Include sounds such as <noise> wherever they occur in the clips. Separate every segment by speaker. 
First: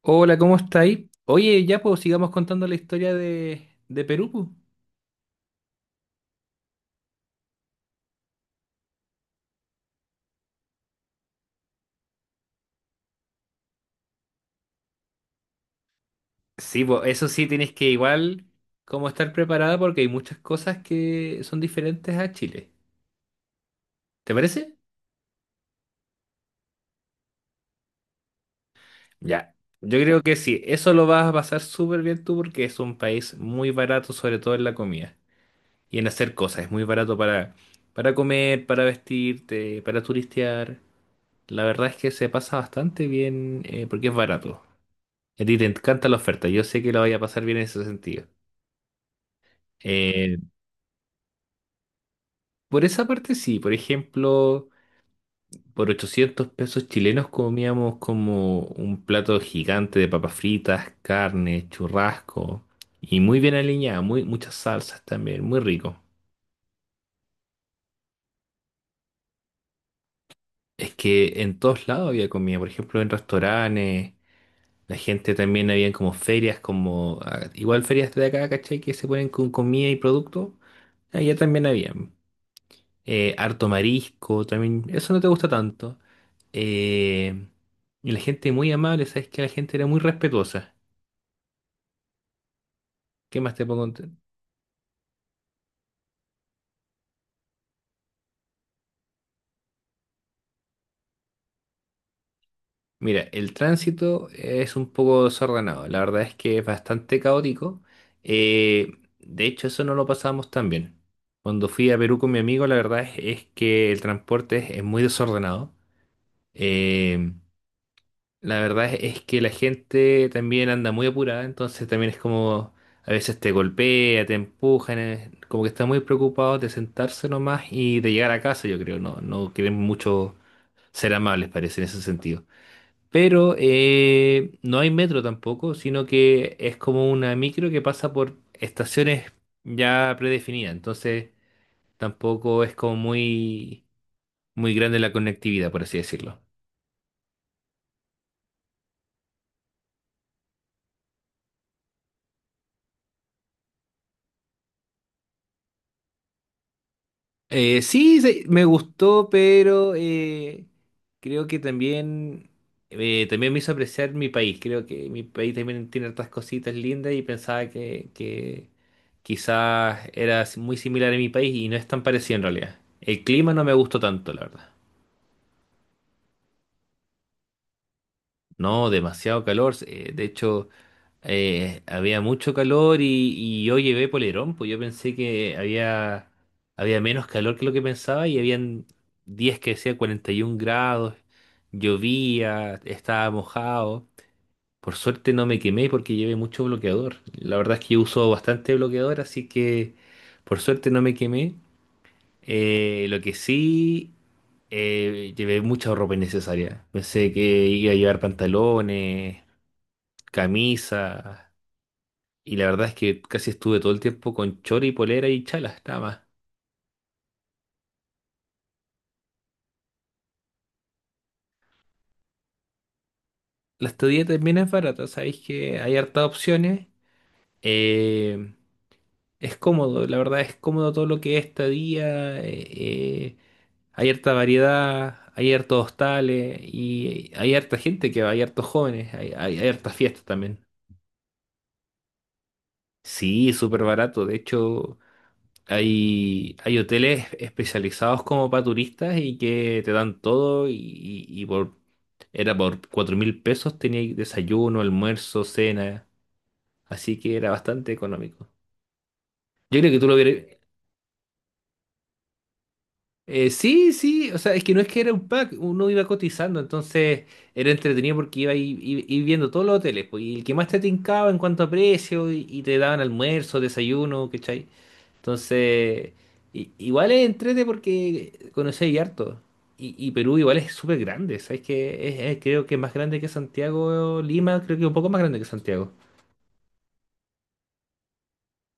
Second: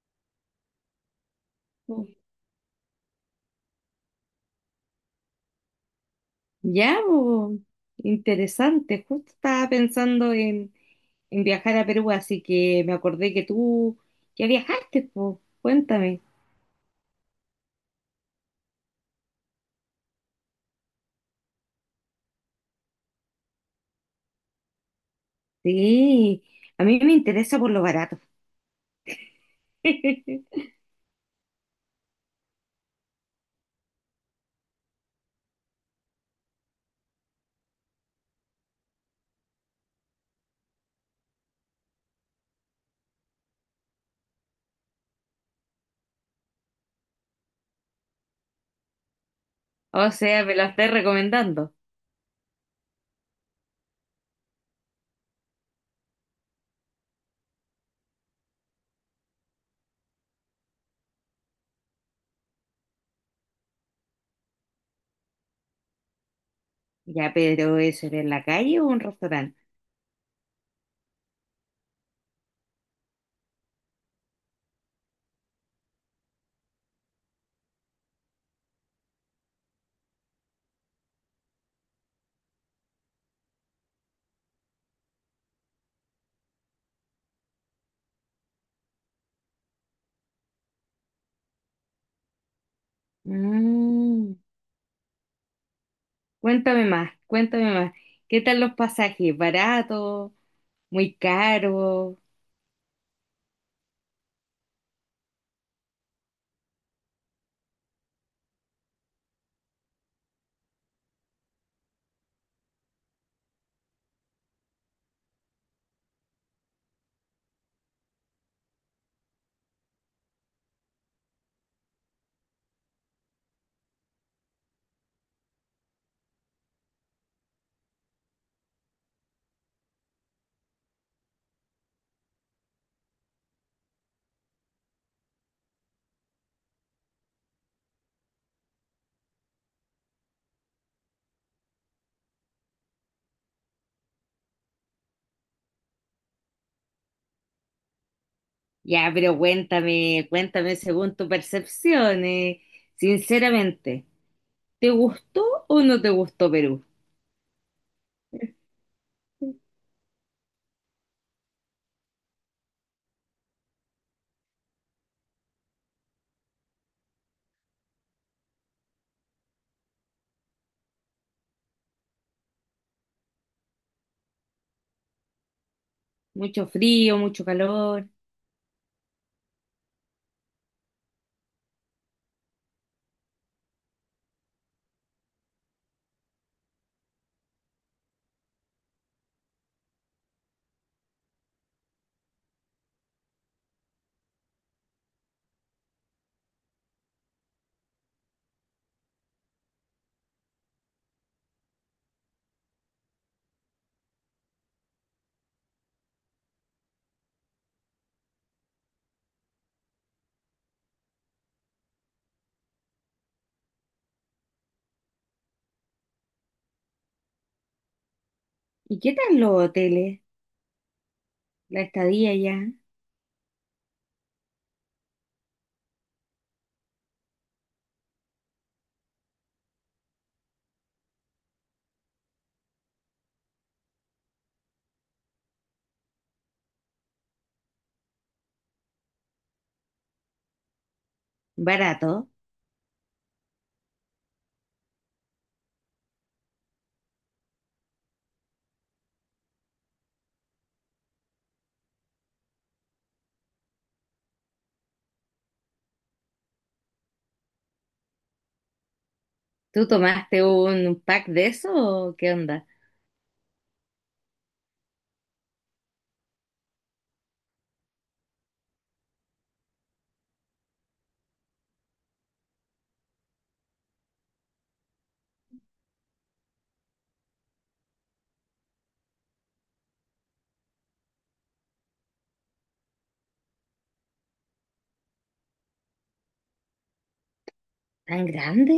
Speaker 1: Hola, ¿cómo estáis? Oye, ya pues sigamos contando la historia de Perú, pues.
Speaker 2: Ya, bo, interesante. Justo estaba pensando en viajar a Perú, así que me acordé que tú ya viajaste, pues. Cuéntame.
Speaker 1: Sí, pues eso sí tienes que igual como estar preparada porque hay muchas cosas que son diferentes a Chile. ¿Te parece?
Speaker 2: Sí, a mí me interesa por lo barato.
Speaker 1: Ya, yo creo que
Speaker 2: <laughs>
Speaker 1: sí, eso lo vas a pasar súper bien tú porque es un país muy barato, sobre todo en la comida y en hacer cosas. Es muy barato para comer, para vestirte, para turistear. La verdad es que se pasa bastante bien, porque es barato. A ti te encanta la oferta, yo sé que lo vaya a pasar bien en ese sentido.
Speaker 2: O
Speaker 1: Eh,
Speaker 2: sea, me lo estás recomendando.
Speaker 1: por esa parte sí, por ejemplo, por 800 pesos chilenos comíamos como un plato gigante de papas fritas, carne, churrasco y muy bien aliñada, muchas salsas también, muy rico.
Speaker 2: Ya, pero ¿eso era en la calle o un restaurante?
Speaker 1: Es que en todos lados había comida, por ejemplo, en restaurantes, la gente también había como ferias, como igual ferias de acá, ¿cachai? Que se ponen con comida y producto, allá también había harto marisco, también eso no te gusta tanto. Eh, y la gente muy amable, sabes que la gente era muy respetuosa. ¿Qué más te puedo contar?
Speaker 2: Mm, cuéntame más, cuéntame más. ¿Qué tal los pasajes? ¿Barato? ¿Muy caro?
Speaker 1: Mira, el tránsito es un poco desordenado, la verdad es que es bastante caótico. Eh, de hecho, eso no lo pasamos tan bien. Cuando fui a Perú con mi amigo, la verdad es, que el transporte es muy desordenado. Eh, La verdad es que la gente también anda muy apurada, entonces también es como a veces te golpea, te empujan, como que está muy preocupado de sentarse nomás y de llegar a casa, yo creo, no, no quieren mucho ser amables, parece, en ese sentido. Pero no hay metro tampoco, sino que es como una micro que pasa por estaciones ya predefinidas, entonces tampoco es como muy, muy grande la conectividad, por así decirlo.
Speaker 2: Ya, pero cuéntame, cuéntame según tu percepción, sinceramente, ¿te gustó o no te gustó Perú?
Speaker 1: Sí, sí, me gustó, pero creo que también, me hizo apreciar mi país. Creo que mi país también tiene hartas cositas lindas y pensaba que quizás era si, muy similar a mi país y no es tan parecido en realidad. El clima no me gustó tanto, la verdad.
Speaker 2: ¿Mucho frío, mucho calor?
Speaker 1: No, demasiado calor. Había mucho calor y yo llevé polerón, pues yo pensé que había menos calor que lo que pensaba y habían días que decía 41 grados, llovía, estaba mojado. Por suerte no me quemé porque llevé mucho bloqueador. La verdad es que yo uso bastante bloqueador, así que por suerte no me quemé. Lo que sí, llevé mucha ropa innecesaria. Pensé que iba a llevar pantalones, camisa. Y la verdad es que casi estuve todo el tiempo con chori, polera y chalas, nada más.
Speaker 2: ¿Y qué tal los hoteles? La estadía, ya,
Speaker 1: La estadía también es barata, sabéis que hay hartas opciones. Eh, es cómodo, la verdad es cómodo todo lo que es estadía. Hay harta variedad, hay hartos hostales y hay harta gente que va, hay hartos jóvenes, hay hartas fiestas también.
Speaker 2: barato.
Speaker 1: Sí, es súper barato. De hecho, hay hoteles especializados como para turistas y que te dan todo y por Era por 4.000 pesos, tenía desayuno, almuerzo, cena, así que era bastante económico. Yo
Speaker 2: ¿Tú
Speaker 1: creo que tú lo
Speaker 2: tomaste
Speaker 1: hubieras...
Speaker 2: un pack de eso o qué onda?
Speaker 1: Sí, sí, o sea, es que no es que era un pack, uno iba cotizando, entonces era entretenido porque iba a ir viendo todos los hoteles, pues, y el que más te tincaba en cuanto a precio, y te daban almuerzo, desayuno, ¿cachai? Entonces, igual es entrete porque conocí harto. Y Perú igual es súper grande, ¿sabes? Que creo que es más grande que Santiago, Lima, creo que un poco más grande que Santiago.
Speaker 2: ¿Tan grande?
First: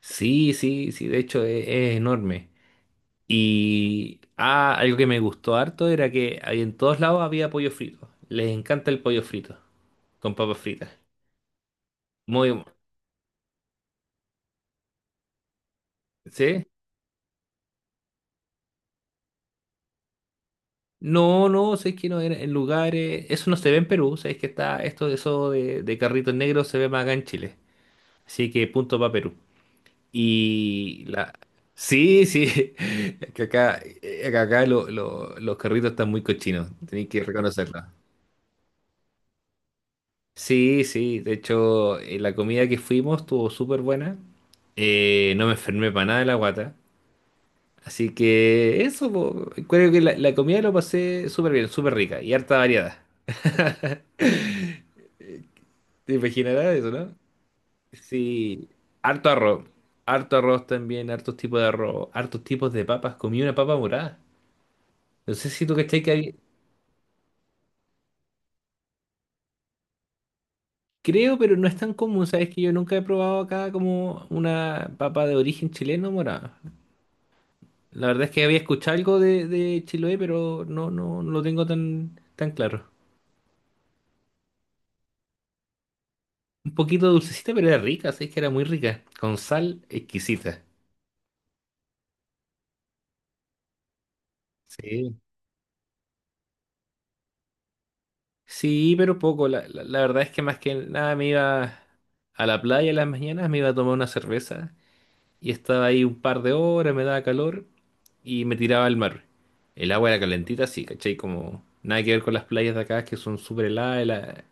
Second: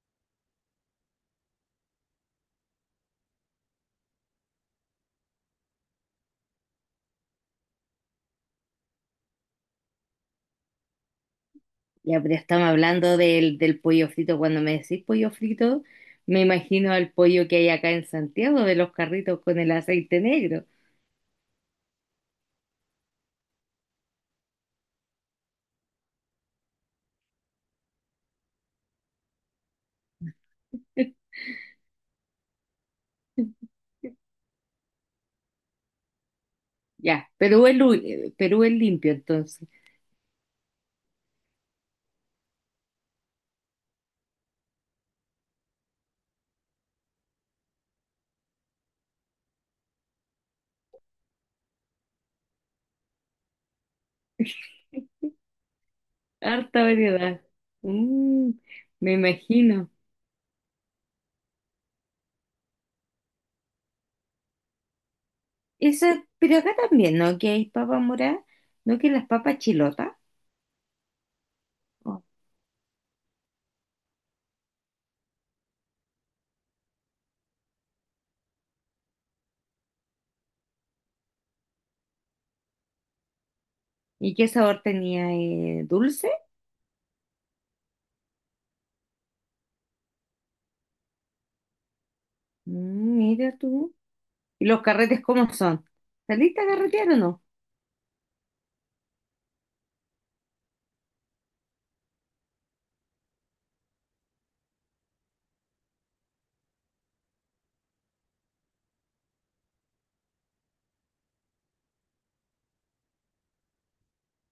Speaker 1: Sí, sí, sí, de hecho, es, enorme. Y algo que me gustó harto era que ahí en todos lados había pollo frito. Les encanta el pollo frito con papas fritas.
Speaker 2: Ya, pero
Speaker 1: Muy, bu-
Speaker 2: estamos hablando del pollo frito. Cuando me decís pollo frito, me
Speaker 1: ¿Sí?
Speaker 2: imagino al pollo que hay acá en Santiago, de los carritos con el aceite negro.
Speaker 1: No, no, sé que no era en lugares, eso no se ve en Perú, sabes que está esto eso de carritos negros se ve más acá en Chile. Así que punto para Perú. Y la Sí, sí, <laughs> que acá, eh, que acá los carritos están muy cochinos, tenéis que
Speaker 2: Ya, Perú es,
Speaker 1: reconocerlo.
Speaker 2: Perú es limpio entonces.
Speaker 1: Sí, sí, de hecho, la comida que fuimos estuvo súper buena. No me enfermé para nada de la guata. Así que eso, po, creo que la comida lo pasé súper bien, súper rica y harta variada. ¿Te imaginarás
Speaker 2: Harta
Speaker 1: eso, no?
Speaker 2: variedad. Mm,
Speaker 1: Sí,
Speaker 2: me
Speaker 1: harto arroz,
Speaker 2: imagino.
Speaker 1: harto arroz también, hartos tipos de arroz, hartos tipos de papas. Comí una papa morada. No sé si tú cachai
Speaker 2: Eso,
Speaker 1: que hay,
Speaker 2: pero acá también, ¿no? Que hay papa morada, ¿no? Que las papas chilotas.
Speaker 1: creo, pero no es tan
Speaker 2: Oh.
Speaker 1: común, sabes que yo nunca he probado acá como una papa de origen chileno morada. La verdad es que había escuchado algo de Chiloé, pero no, no, no lo tengo tan, tan claro.
Speaker 2: ¿Y qué sabor tenía? ¿Dulce?
Speaker 1: Un poquito dulcecita, pero era rica, sí, que era muy rica. Con sal exquisita.
Speaker 2: Mm, mira tú. ¿Y los
Speaker 1: Sí.
Speaker 2: carretes cómo son? ¿Saliste a carretear o no?
Speaker 1: Sí, pero poco. La verdad es que más que nada me iba a la playa en las mañanas, me iba a tomar una cerveza y estaba ahí un par de horas, me daba calor y me tiraba al mar. El agua era calentita, sí, ¿cachai? Como nada que ver con las playas de acá que son súper heladas. la-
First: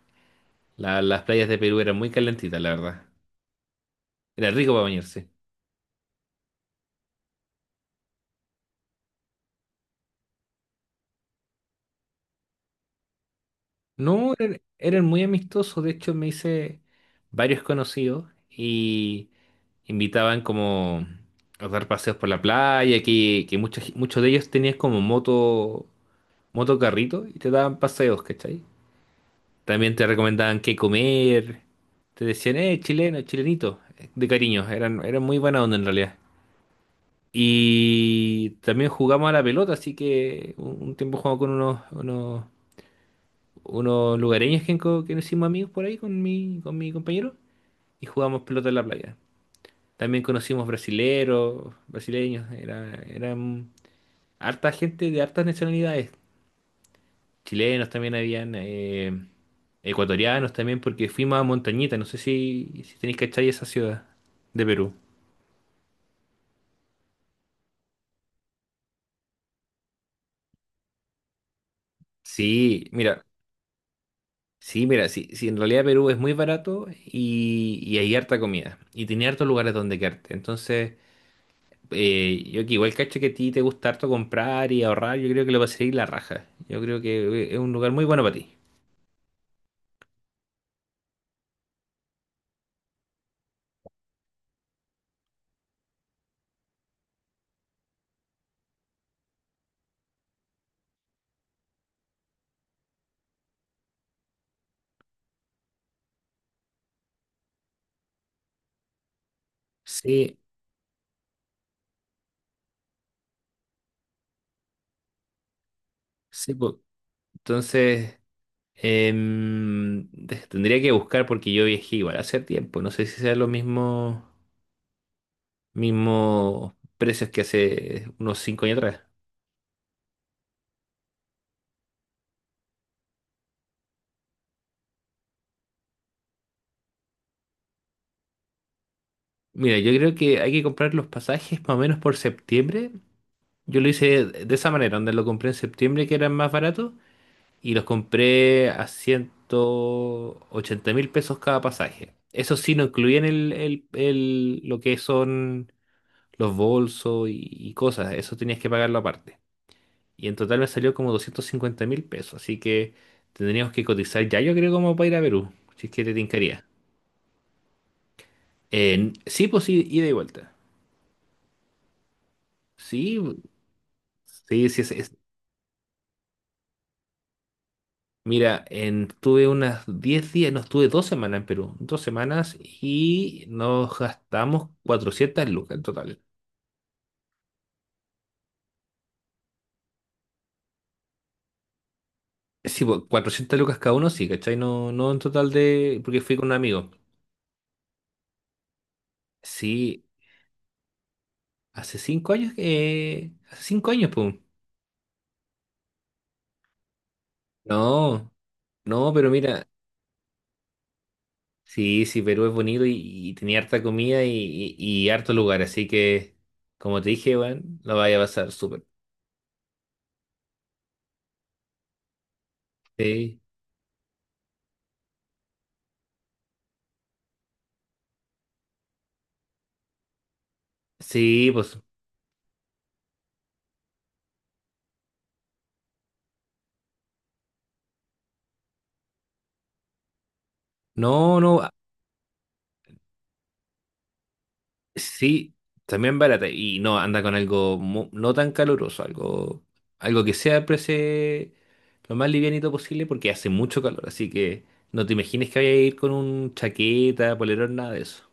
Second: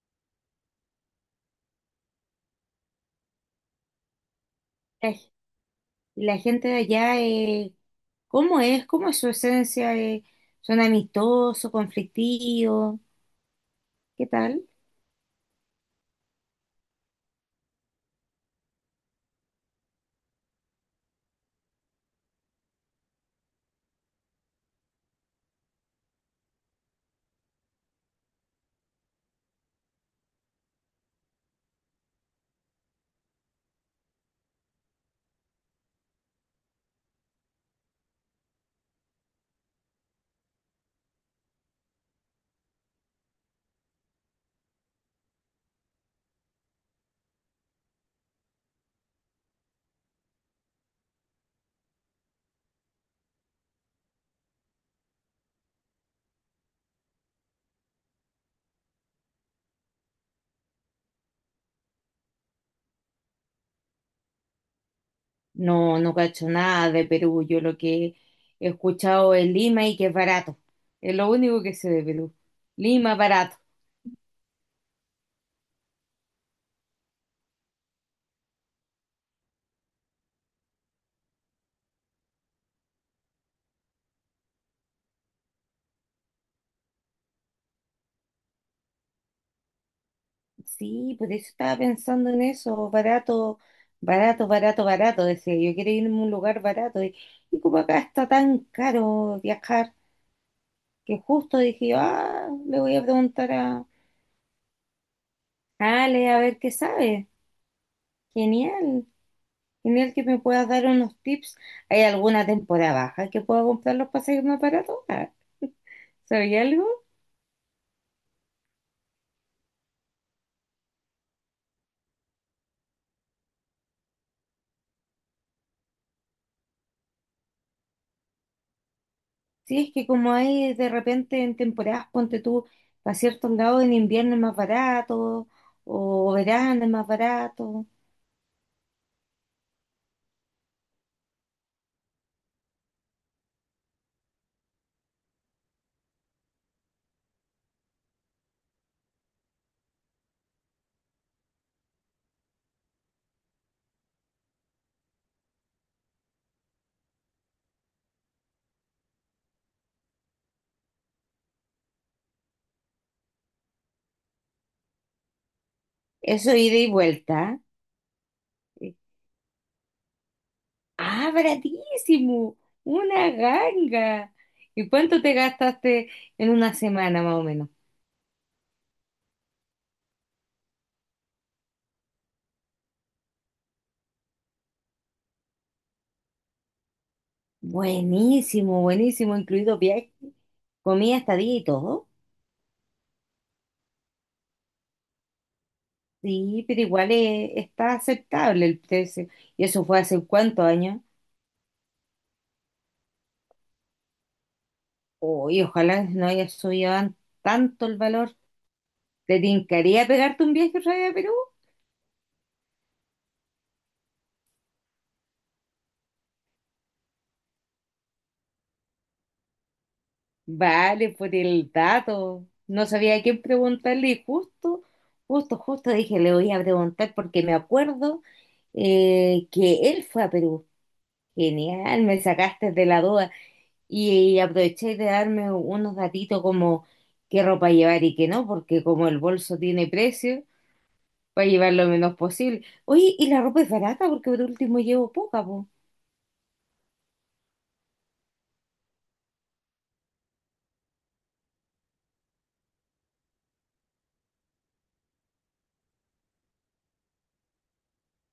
Speaker 1: la- Las playas de Perú eran muy calentitas, la verdad. Era rico para
Speaker 2: Ay,
Speaker 1: bañarse.
Speaker 2: ¿y la gente de allá, cómo es? ¿Cómo es su esencia, ¿Son amistosos, conflictivos? ¿Qué
Speaker 1: No, eran,
Speaker 2: tal?
Speaker 1: eran muy amistosos, de hecho me hice varios conocidos y invitaban como a dar paseos por la playa, que muchos, muchos de ellos tenían como motocarrito y te daban paseos, ¿cachai? También te recomendaban qué comer, te decían, chileno, chilenito, de cariño, eran muy buena onda en realidad. Y también jugamos a la pelota, así que un tiempo jugamos con unos lugareños que nos hicimos amigos por ahí con mi compañero y jugamos pelota en la playa. También conocimos brasileros, brasileños, eran harta gente de hartas nacionalidades. Chilenos también habían, ecuatorianos también, porque fuimos a Montañita, no sé si tenéis cachai esa ciudad de Perú.
Speaker 2: No, no cacho nada de Perú. Yo lo que he escuchado es Lima y que es barato. Es lo único que sé de Perú.
Speaker 1: Sí,
Speaker 2: Lima,
Speaker 1: mira,
Speaker 2: barato.
Speaker 1: sí, mira, sí, sí, en realidad Perú es muy barato y hay harta comida y tiene hartos lugares donde quedarte. Entonces, yo que igual cacho que a ti te gusta harto comprar y ahorrar, yo creo que lo vas a ir la raja. Yo creo que es un lugar muy bueno para ti.
Speaker 2: Sí, por eso estaba pensando en eso. Barato, barato, barato, barato. Decía, yo quiero irme a un lugar barato. Y como acá está tan caro viajar, que justo dije, yo, ah, le voy a preguntar a Ale a ver qué sabe. Genial. Genial que
Speaker 1: Sí,
Speaker 2: me puedas dar unos tips. ¿Hay alguna temporada baja que pueda comprar los pasajes más baratos? Ah,
Speaker 1: sí,
Speaker 2: ¿sabía
Speaker 1: po.
Speaker 2: algo?
Speaker 1: Entonces, tendría que buscar porque yo viajé igual hace tiempo. No sé si sean los mismos precios que hace unos 5 años atrás.
Speaker 2: Sí, es que como hay de repente en temporadas, ponte tú, a ciertos lados en invierno es más barato, o verano es más barato.
Speaker 1: Mira, yo creo que hay que comprar los pasajes más o menos por septiembre. Yo lo hice de esa manera, donde lo compré en septiembre que eran más baratos y los compré a 180.000 pesos cada pasaje. Eso sí, no incluían lo que son los bolsos y cosas, eso tenías que pagarlo aparte. Y en total me salió como 250.000 pesos, así que tendríamos que cotizar ya, yo creo, como para ir a Perú, si es que te
Speaker 2: ¿Eso
Speaker 1: tincaría.
Speaker 2: ida y vuelta? ¿Eh?
Speaker 1: Sí, pues sí, ida y vuelta.
Speaker 2: ¡Ah, baratísimo!
Speaker 1: Sí,
Speaker 2: ¡Una ganga!
Speaker 1: sí, sí,
Speaker 2: ¿Y cuánto te gastaste en una semana más o menos?
Speaker 1: mira, estuve unas 10 días, no, estuve 2 semanas en Perú, 2 semanas y nos gastamos 400 lucas en total.
Speaker 2: Buenísimo, buenísimo, incluido viaje, comida, estadía y todo.
Speaker 1: Sí, pues, 400 lucas cada uno, sí, ¿cachai? No, no en total de, porque fui con un
Speaker 2: Sí, pero
Speaker 1: amigo.
Speaker 2: igual está aceptable el precio. ¿Y eso fue
Speaker 1: Sí,
Speaker 2: hace cuántos años?
Speaker 1: hace cinco años, pum.
Speaker 2: Uy, ojalá no haya subido tanto el
Speaker 1: No,
Speaker 2: valor.
Speaker 1: no, pero
Speaker 2: ¿Te
Speaker 1: mira,
Speaker 2: tincaría pegarte un viaje otra vez a Perú?
Speaker 1: sí, sí, Perú es bonito y tenía harta comida y harto lugar, así que, como te dije, bueno, lo vaya a pasar súper.
Speaker 2: Vale, por el dato. No sabía a
Speaker 1: Sí,
Speaker 2: quién preguntarle y justo dije, le voy a preguntar porque me acuerdo, que él fue a Perú.
Speaker 1: sí, pues.
Speaker 2: Genial, me sacaste de la duda y aproveché de darme unos datitos como qué ropa llevar y qué no, porque como el bolso tiene precio,
Speaker 1: No,
Speaker 2: para
Speaker 1: no,
Speaker 2: llevar lo menos posible. Oye, y la ropa es barata porque por último llevo poca,
Speaker 1: sí,
Speaker 2: po.
Speaker 1: también barata. Y no, anda con algo no tan caluroso, algo que sea prese lo más livianito posible porque hace mucho calor. Así que no te imagines que vaya a ir con un chaqueta, polerón, nada de eso.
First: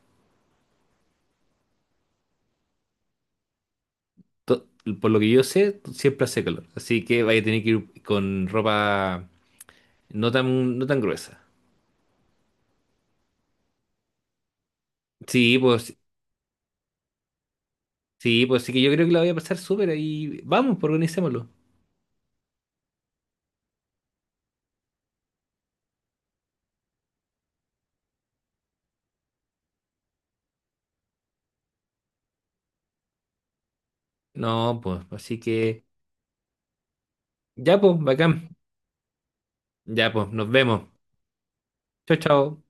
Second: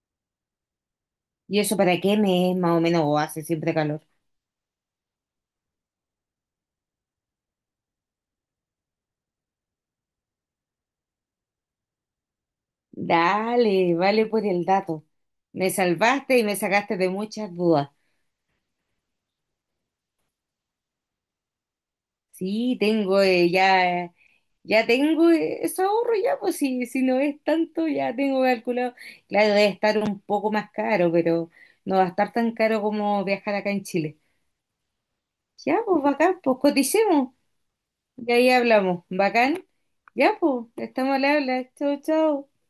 Speaker 2: ¿Y eso para qué me es más o menos o hace siempre calor?
Speaker 1: To- por lo que yo sé, siempre hace calor. Así que vaya a tener que ir con ropa no tan, no tan gruesa.
Speaker 2: Dale, vale por el dato.
Speaker 1: Sí,
Speaker 2: Me
Speaker 1: pues,
Speaker 2: salvaste y me sacaste de muchas dudas.
Speaker 1: sí, pues sí que yo creo que la voy a pasar súper ahí. Vamos, pues organicémoslo.
Speaker 2: Sí, tengo ya tengo, eso ahorro ya, pues si, si no es tanto, ya tengo calculado. Claro, debe estar un poco más caro, pero no va a estar tan caro como viajar acá en Chile.
Speaker 1: No, pues, así
Speaker 2: Ya,
Speaker 1: que
Speaker 2: pues bacán, pues coticemos.
Speaker 1: ya, pues,
Speaker 2: Y ahí
Speaker 1: bacán.
Speaker 2: hablamos. Bacán.
Speaker 1: Ya, pues,
Speaker 2: Ya,
Speaker 1: nos
Speaker 2: pues,
Speaker 1: vemos.
Speaker 2: estamos al habla. Chau,
Speaker 1: Chao,
Speaker 2: chau.
Speaker 1: chao.